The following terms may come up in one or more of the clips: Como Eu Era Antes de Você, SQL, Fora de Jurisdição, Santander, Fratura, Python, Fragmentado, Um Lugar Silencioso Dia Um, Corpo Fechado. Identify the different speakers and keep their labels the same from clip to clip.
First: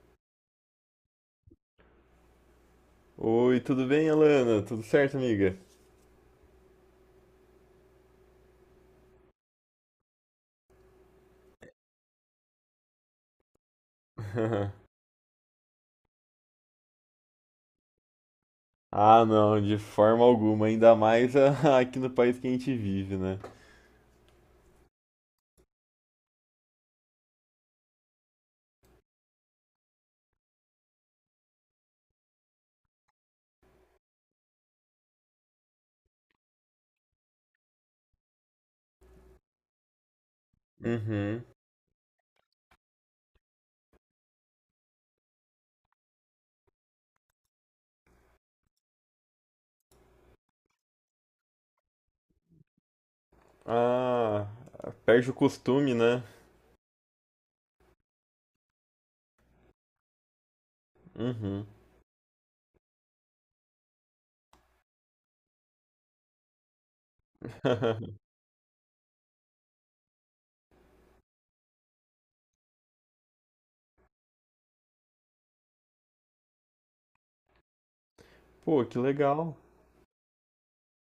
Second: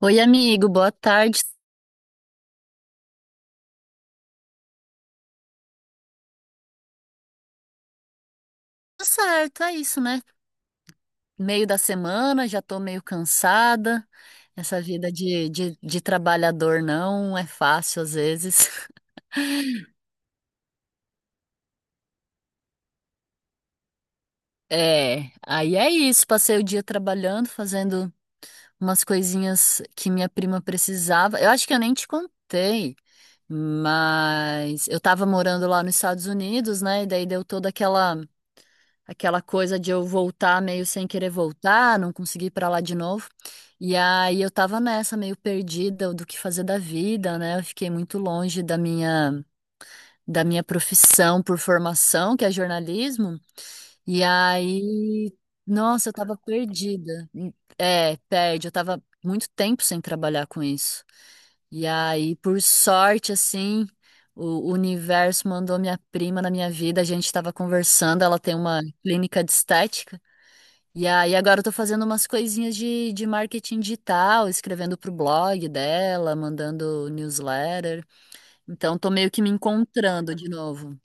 Speaker 1: Oi, amigo, boa tarde.
Speaker 2: Oi, tudo bem, Alana? Tudo certo, amiga?
Speaker 1: Tudo certo, é isso, né? Meio da semana, já tô meio cansada. Essa vida de trabalhador não é fácil às vezes.
Speaker 2: Ah, não, de forma alguma, ainda mais aqui no país que a gente vive, né?
Speaker 1: É, aí é isso. Passei o dia trabalhando, fazendo umas coisinhas que minha prima precisava. Eu acho que eu nem te contei, mas eu tava morando lá nos Estados Unidos, né? E daí deu toda aquela coisa de eu voltar meio sem querer
Speaker 2: Uhum.
Speaker 1: voltar, não conseguir ir pra lá de novo. E aí eu tava nessa, meio perdida do que fazer da vida, né? Eu fiquei muito longe da minha profissão por formação, que é jornalismo. E
Speaker 2: Ah, perde
Speaker 1: aí,
Speaker 2: o costume,
Speaker 1: nossa, eu
Speaker 2: né?
Speaker 1: tava perdida. É, perde. Eu tava muito tempo sem trabalhar com isso.
Speaker 2: Uhum.
Speaker 1: E aí, por sorte, assim, o universo mandou minha prima na minha vida. A gente estava conversando. Ela tem uma clínica de estética. E aí agora eu tô fazendo umas coisinhas de marketing digital, escrevendo pro blog dela, mandando newsletter.
Speaker 2: Pô, que
Speaker 1: Então tô meio que me
Speaker 2: legal,
Speaker 1: encontrando de novo.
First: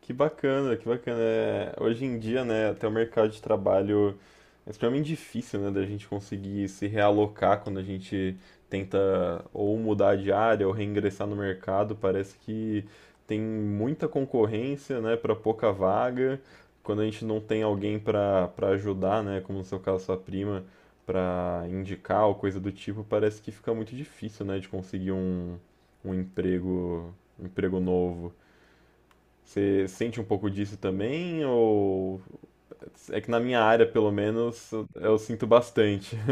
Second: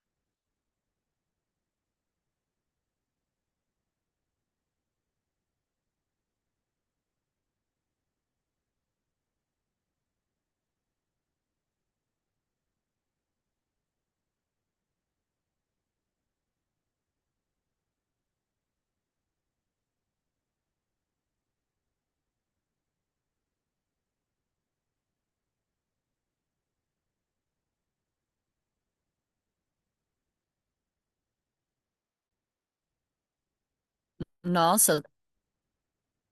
Speaker 2: que bacana, que bacana. É, hoje em dia, né, até o mercado de trabalho. É extremamente difícil, né, da gente conseguir se realocar quando a gente tenta ou mudar de área ou reingressar no mercado. Parece que tem muita concorrência, né, para pouca vaga. Quando a gente não tem alguém para ajudar, né, como no seu caso sua prima, para indicar ou coisa do tipo, parece que fica muito difícil, né, de conseguir um, um emprego, um emprego novo. Você sente um pouco disso também ou é que na minha área, pelo menos,
Speaker 1: Nossa,
Speaker 2: sinto bastante.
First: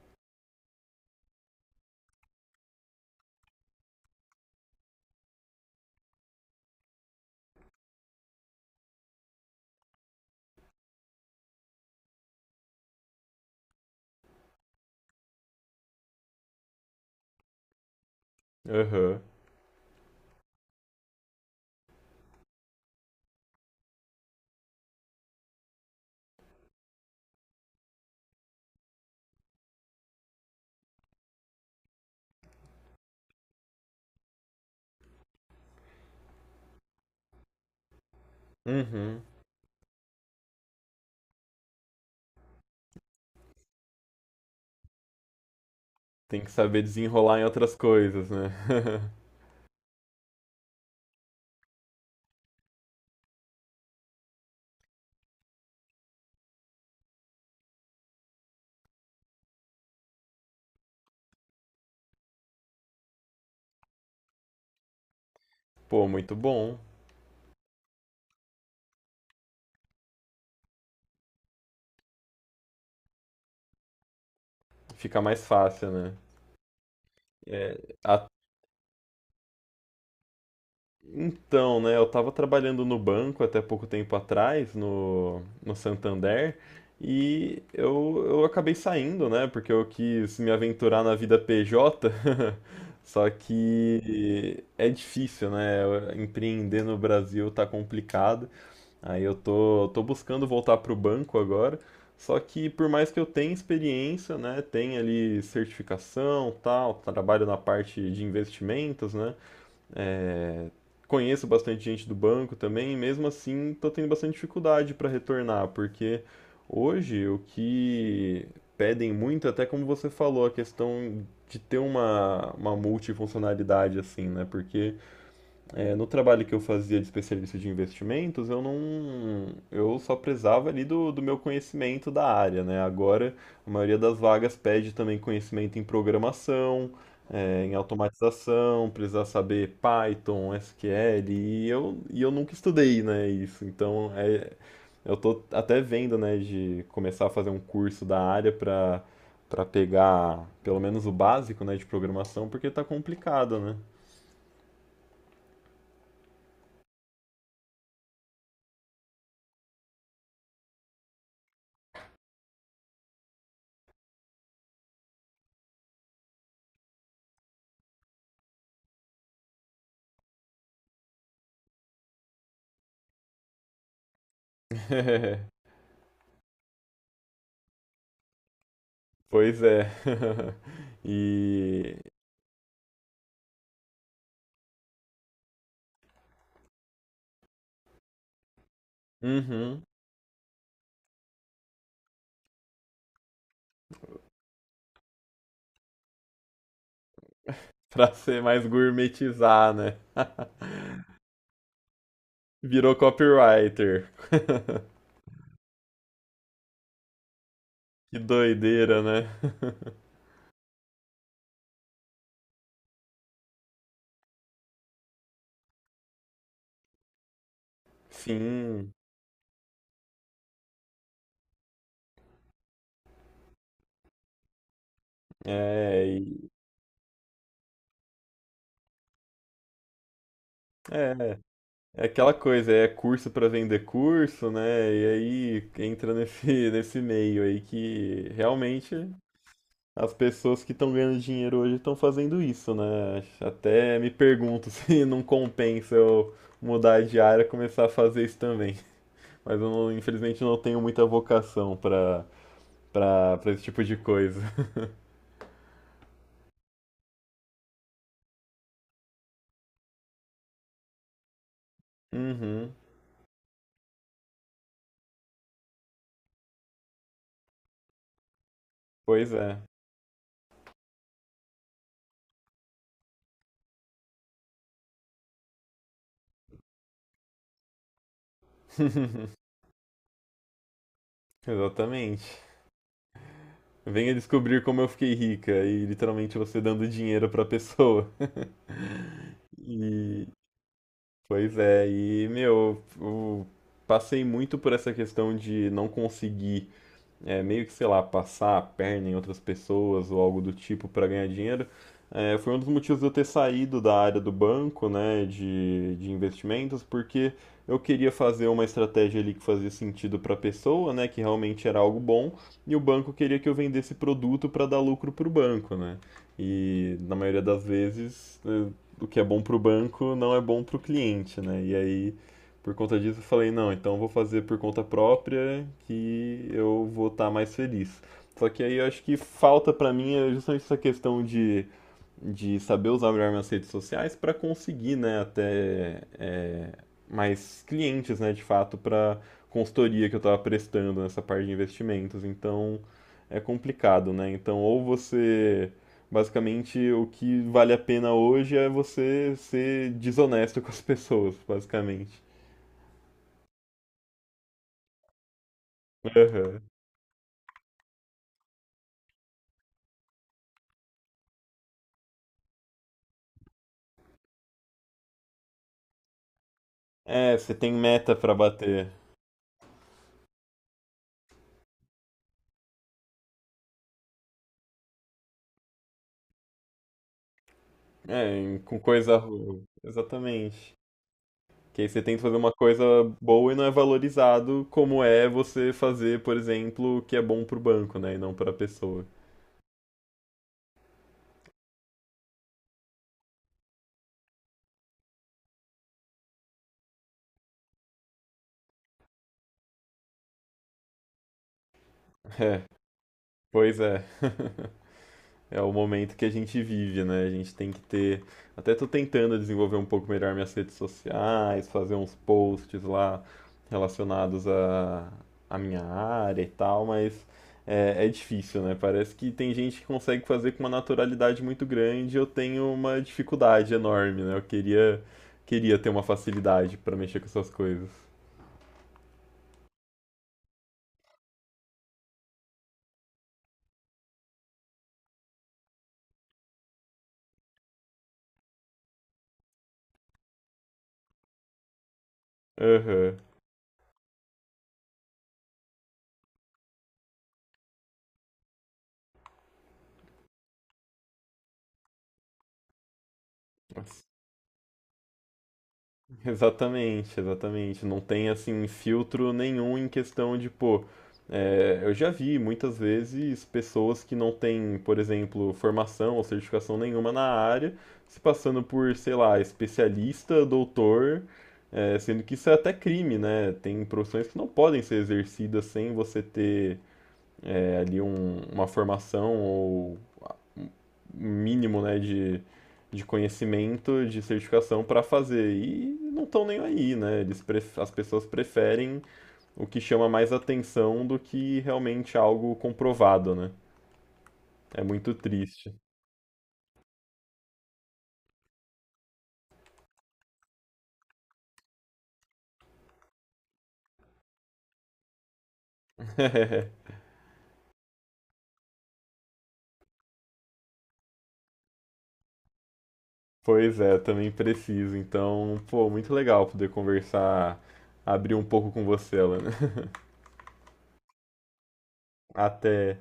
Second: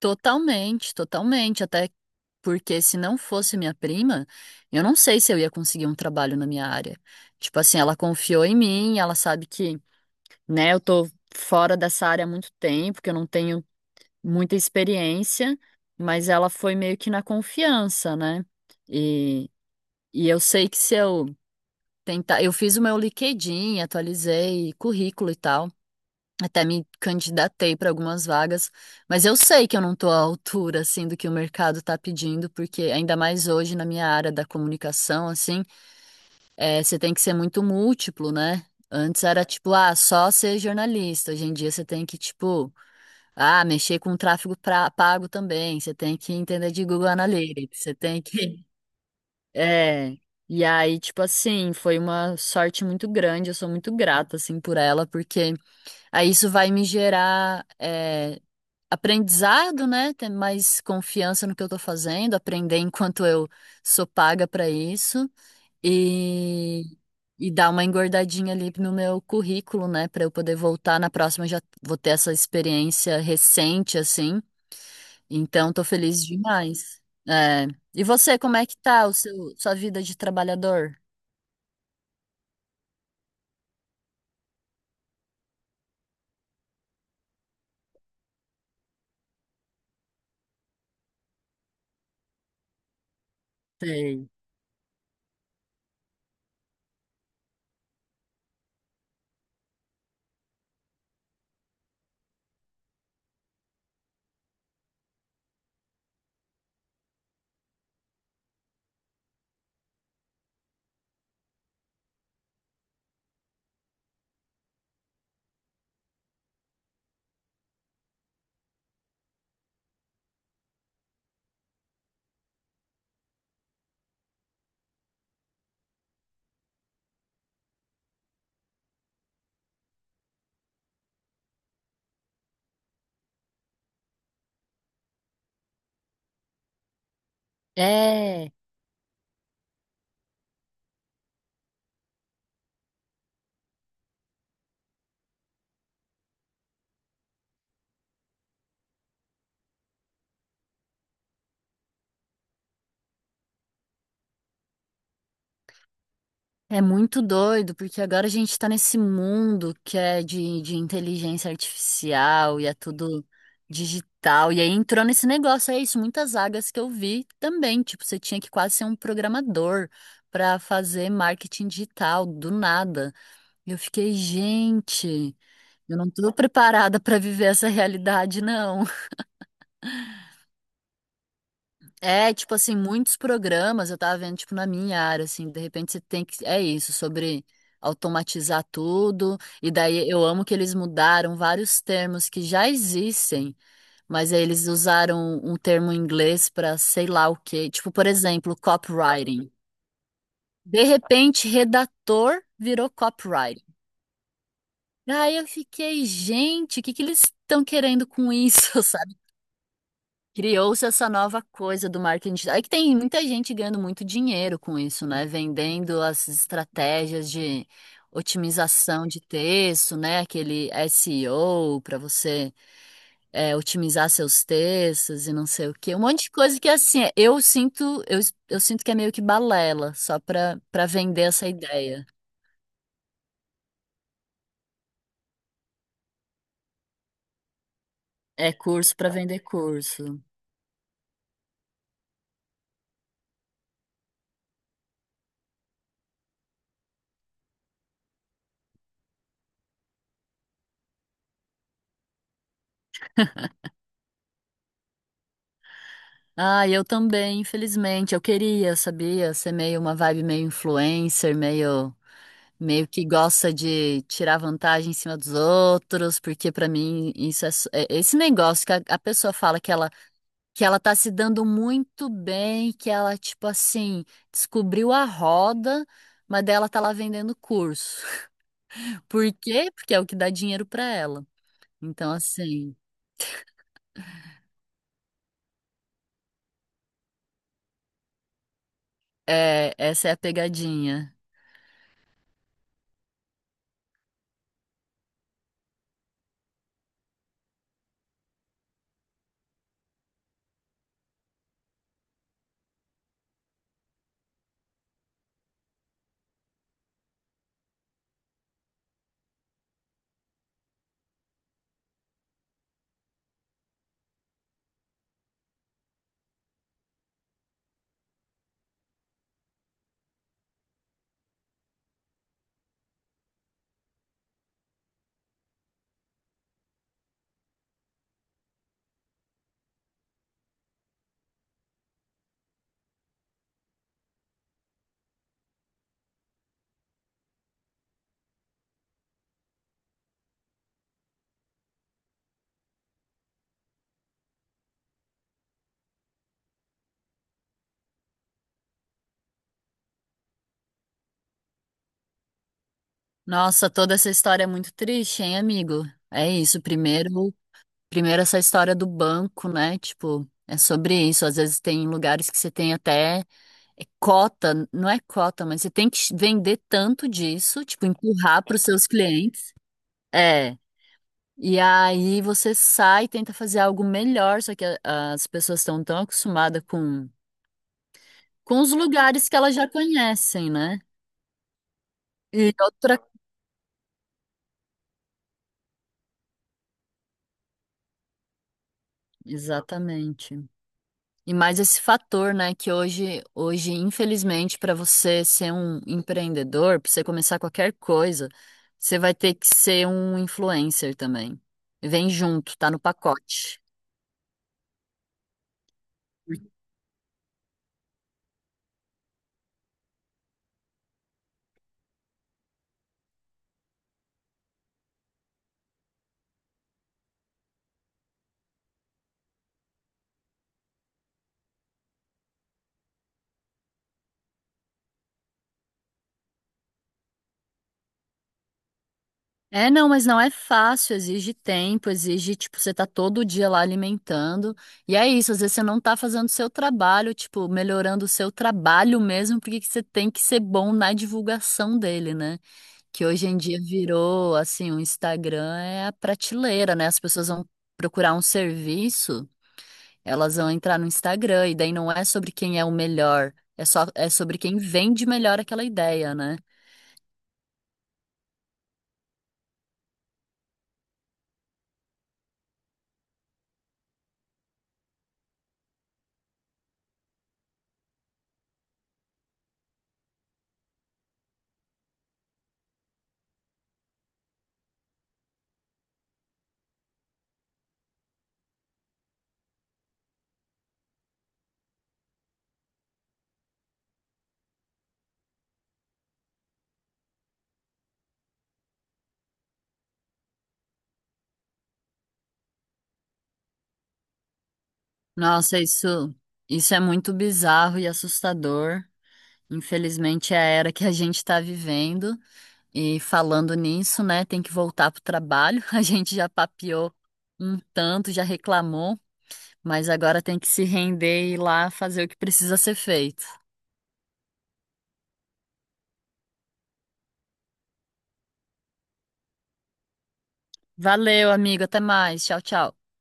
Speaker 1: totalmente, totalmente. Até porque se não fosse minha prima, eu não sei se eu ia conseguir um trabalho na minha área. Tipo assim, ela confiou em mim, ela sabe que, né, eu tô fora dessa área há muito tempo, que eu não tenho muita experiência, mas ela foi meio que na confiança, né?
Speaker 2: Aham.
Speaker 1: E E eu sei que se eu tentar, eu fiz o meu LinkedIn, atualizei currículo e tal, até me candidatei para algumas vagas, mas eu sei que eu não estou à altura assim do que o mercado está pedindo, porque ainda mais hoje na minha área da comunicação, assim, você tem que ser muito múltiplo, né?
Speaker 2: Uhum.
Speaker 1: Antes era tipo, ah, só ser jornalista. Hoje em dia você tem que, tipo, ah, mexer com tráfego pago também. Você tem que
Speaker 2: Tem que
Speaker 1: entender
Speaker 2: saber
Speaker 1: de Google
Speaker 2: desenrolar em outras
Speaker 1: Analytics. Você tem
Speaker 2: coisas, né?
Speaker 1: que é, e aí, tipo assim, foi uma sorte muito grande, eu sou muito grata, assim, por ela, porque aí isso vai me gerar aprendizado, né? Ter mais confiança no que eu tô fazendo, aprender enquanto eu sou paga pra isso
Speaker 2: Pô, muito bom.
Speaker 1: e, e dar uma engordadinha ali no meu currículo, né? Pra eu poder voltar na próxima, já vou ter essa experiência recente, assim
Speaker 2: Fica mais
Speaker 1: então, tô
Speaker 2: fácil, né?
Speaker 1: feliz demais. É.
Speaker 2: É,
Speaker 1: E
Speaker 2: a-
Speaker 1: você, como é que tá sua vida de trabalhador?
Speaker 2: então, né? Eu tava trabalhando no banco até pouco tempo atrás, no Santander, e eu acabei saindo, né? Porque eu quis me aventurar na vida PJ. Só
Speaker 1: Sei.
Speaker 2: que é difícil, né? Empreender no Brasil tá complicado. Aí eu tô, tô buscando voltar para o banco agora, só que por mais que eu tenha experiência, né, tenha ali certificação, tal, trabalho na parte de investimentos, né, conheço bastante gente do banco também, e mesmo assim tô tendo bastante dificuldade para retornar, porque hoje o que pedem muito, até como você falou, a questão de ter uma multifuncionalidade assim, né, porque é, no trabalho que eu fazia de especialista de investimentos, eu não, eu só prezava ali do, do meu conhecimento da área, né? Agora, a maioria das vagas pede também conhecimento em programação, é, em
Speaker 1: É,
Speaker 2: automatização, precisa saber Python, SQL, e eu nunca estudei, né, isso. Então, é, eu tô até vendo, né, de começar a fazer um curso da área para pegar pelo menos o básico, né, de programação, porque tá complicado, né?
Speaker 1: é muito doido, porque agora a gente tá nesse mundo que é de inteligência artificial e é tudo digital. E aí entrou nesse negócio, é isso, muitas vagas que eu vi também. Tipo, você tinha que quase ser um programador pra fazer marketing digital do nada. E eu fiquei, gente, eu não tô preparada pra viver essa realidade, não.
Speaker 2: Pois é. E.
Speaker 1: É, tipo assim, muitos programas eu tava vendo, tipo, na minha área, assim, de repente você tem que. É isso, sobre automatizar tudo. E
Speaker 2: Uhum.
Speaker 1: daí eu amo que eles mudaram vários termos que já existem, mas aí eles usaram um termo em inglês pra sei lá o quê. Tipo, por
Speaker 2: Pra ser
Speaker 1: exemplo,
Speaker 2: mais
Speaker 1: copywriting.
Speaker 2: gourmetizar, né?
Speaker 1: De repente, redator virou
Speaker 2: Virou
Speaker 1: copywriting.
Speaker 2: copywriter.
Speaker 1: Aí eu fiquei, gente, o que que eles estão querendo
Speaker 2: Que
Speaker 1: com isso,
Speaker 2: doideira,
Speaker 1: sabe?
Speaker 2: né?
Speaker 1: Criou-se essa nova coisa do marketing digital. É que tem muita gente ganhando muito dinheiro com isso, né? Vendendo as estratégias de
Speaker 2: Sim,
Speaker 1: otimização de texto, né? Aquele SEO para você otimizar seus textos e não sei o quê. Um
Speaker 2: é,
Speaker 1: monte de coisa que assim, eu sinto, eu sinto que é meio que balela, só para vender
Speaker 2: é,
Speaker 1: essa
Speaker 2: é
Speaker 1: ideia.
Speaker 2: aquela coisa, é curso pra vender curso, né? E aí entra nesse, nesse meio aí que
Speaker 1: É
Speaker 2: realmente
Speaker 1: curso para vender
Speaker 2: as
Speaker 1: curso.
Speaker 2: pessoas que estão ganhando dinheiro hoje estão fazendo isso, né? Até me pergunto se não compensa eu mudar de área e começar a fazer isso também. Mas eu não- infelizmente eu não tenho muita vocação para esse tipo de coisa.
Speaker 1: Ah, eu também, infelizmente. Eu queria, sabia, ser meio uma vibe meio influencer, meio
Speaker 2: Uhum.
Speaker 1: meio que gosta de tirar vantagem em cima dos outros, porque pra mim isso é, esse negócio que a
Speaker 2: Pois
Speaker 1: pessoa
Speaker 2: é.
Speaker 1: fala que ela tá se dando muito bem, que ela tipo assim, descobriu a roda, mas dela tá lá vendendo curso. Por quê? Porque é o que dá dinheiro pra ela. Então
Speaker 2: Exatamente.
Speaker 1: assim,
Speaker 2: Venha descobrir como eu fiquei rica e literalmente você dando dinheiro pra pessoa.
Speaker 1: é, essa é a
Speaker 2: E
Speaker 1: pegadinha.
Speaker 2: pois é, eu passei muito por essa questão de não conseguir é, meio que, sei lá, passar a perna em outras pessoas ou algo do tipo para ganhar dinheiro, é, foi um dos motivos de eu ter saído da área do banco, né, de investimentos, porque eu queria fazer uma estratégia ali que fazia sentido para a pessoa, né, que realmente era algo bom, e o banco queria que eu vendesse produto para dar lucro para o banco, né? E na maioria das vezes, o que é bom para o banco não é bom para o cliente, né? E aí por conta disso, eu falei, não, então eu vou fazer por conta própria que eu vou estar mais feliz. Só que aí eu acho que falta pra mim é justamente essa questão de saber usar melhor minhas redes sociais pra conseguir, né, até é, mais clientes, né, de fato, pra consultoria que eu tava prestando nessa parte de investimentos. Então é complicado, né? Então ou você basicamente o que vale a pena hoje é você ser desonesto com as pessoas, basicamente.
Speaker 1: Nossa, toda essa história é muito triste, hein, amigo? É
Speaker 2: Aham.
Speaker 1: isso, primeiro, essa história do banco, né? Tipo, é sobre isso. Às vezes tem lugares que você tem até cota, não é cota, mas você tem que vender tanto
Speaker 2: É, você
Speaker 1: disso,
Speaker 2: tem
Speaker 1: tipo,
Speaker 2: meta pra
Speaker 1: empurrar para os seus
Speaker 2: bater.
Speaker 1: clientes. É. E aí você sai e tenta fazer algo melhor, só que as pessoas estão tão acostumadas
Speaker 2: É,
Speaker 1: com os
Speaker 2: com coisa
Speaker 1: lugares que elas
Speaker 2: ruim.
Speaker 1: já conhecem,
Speaker 2: Exatamente.
Speaker 1: né?
Speaker 2: Que aí você tenta fazer
Speaker 1: E
Speaker 2: uma coisa
Speaker 1: outra.
Speaker 2: boa e não é valorizado como é você fazer, por exemplo, o que é bom pro banco, né? E não pra pessoa.
Speaker 1: Exatamente. E mais esse fator, né, que hoje, infelizmente, para você ser um empreendedor, para você começar qualquer coisa, você vai ter que ser um influencer também. Vem junto,
Speaker 2: É,
Speaker 1: tá no pacote.
Speaker 2: pois é. É o momento que a gente vive, né? A gente tem que ter. Até tô tentando desenvolver um pouco melhor minhas redes sociais, fazer uns posts lá relacionados à à minha área e tal, mas. É, é difícil, né? Parece que tem gente que consegue fazer com uma naturalidade muito grande, eu tenho uma dificuldade enorme, né? Eu queria, queria ter uma facilidade pra mexer com essas coisas.
Speaker 1: É, não, mas não é fácil, exige tempo, exige, tipo, você tá todo dia lá alimentando. E é isso, às vezes você não tá fazendo o seu trabalho, tipo, melhorando o seu trabalho mesmo, porque que você tem que ser bom na divulgação dele, né? Que
Speaker 2: Aham.
Speaker 1: hoje em dia virou assim, o Instagram é a prateleira, né? As pessoas vão procurar um serviço, elas vão entrar no Instagram e daí não é sobre quem é o melhor, é só é sobre quem vende melhor aquela ideia, né?
Speaker 2: Exatamente, exatamente. Não tem assim filtro nenhum em questão de, pô, é, eu já vi muitas vezes pessoas que não têm, por exemplo, formação ou certificação nenhuma na área, se passando por, sei lá, especialista, doutor, é, sendo que isso é até crime, né? Tem profissões que não podem ser exercidas sem você ter é, ali uma formação ou mínimo, né, de conhecimento, de certificação para fazer. E não estão nem aí, né? As pessoas preferem o que chama mais atenção do que realmente algo comprovado, né? É muito
Speaker 1: Nossa,
Speaker 2: triste.
Speaker 1: isso é muito bizarro e assustador. Infelizmente é a era que a gente está vivendo e falando nisso, né, tem que voltar pro trabalho. A gente já papeou um tanto, já reclamou. Mas agora tem que se render e ir lá fazer o que precisa ser feito.
Speaker 2: Pois é, também preciso. Então, pô, muito legal poder conversar, abrir um pouco com você, Alan.
Speaker 1: Valeu, amigo. Até mais. Tchau, tchau.
Speaker 2: Até.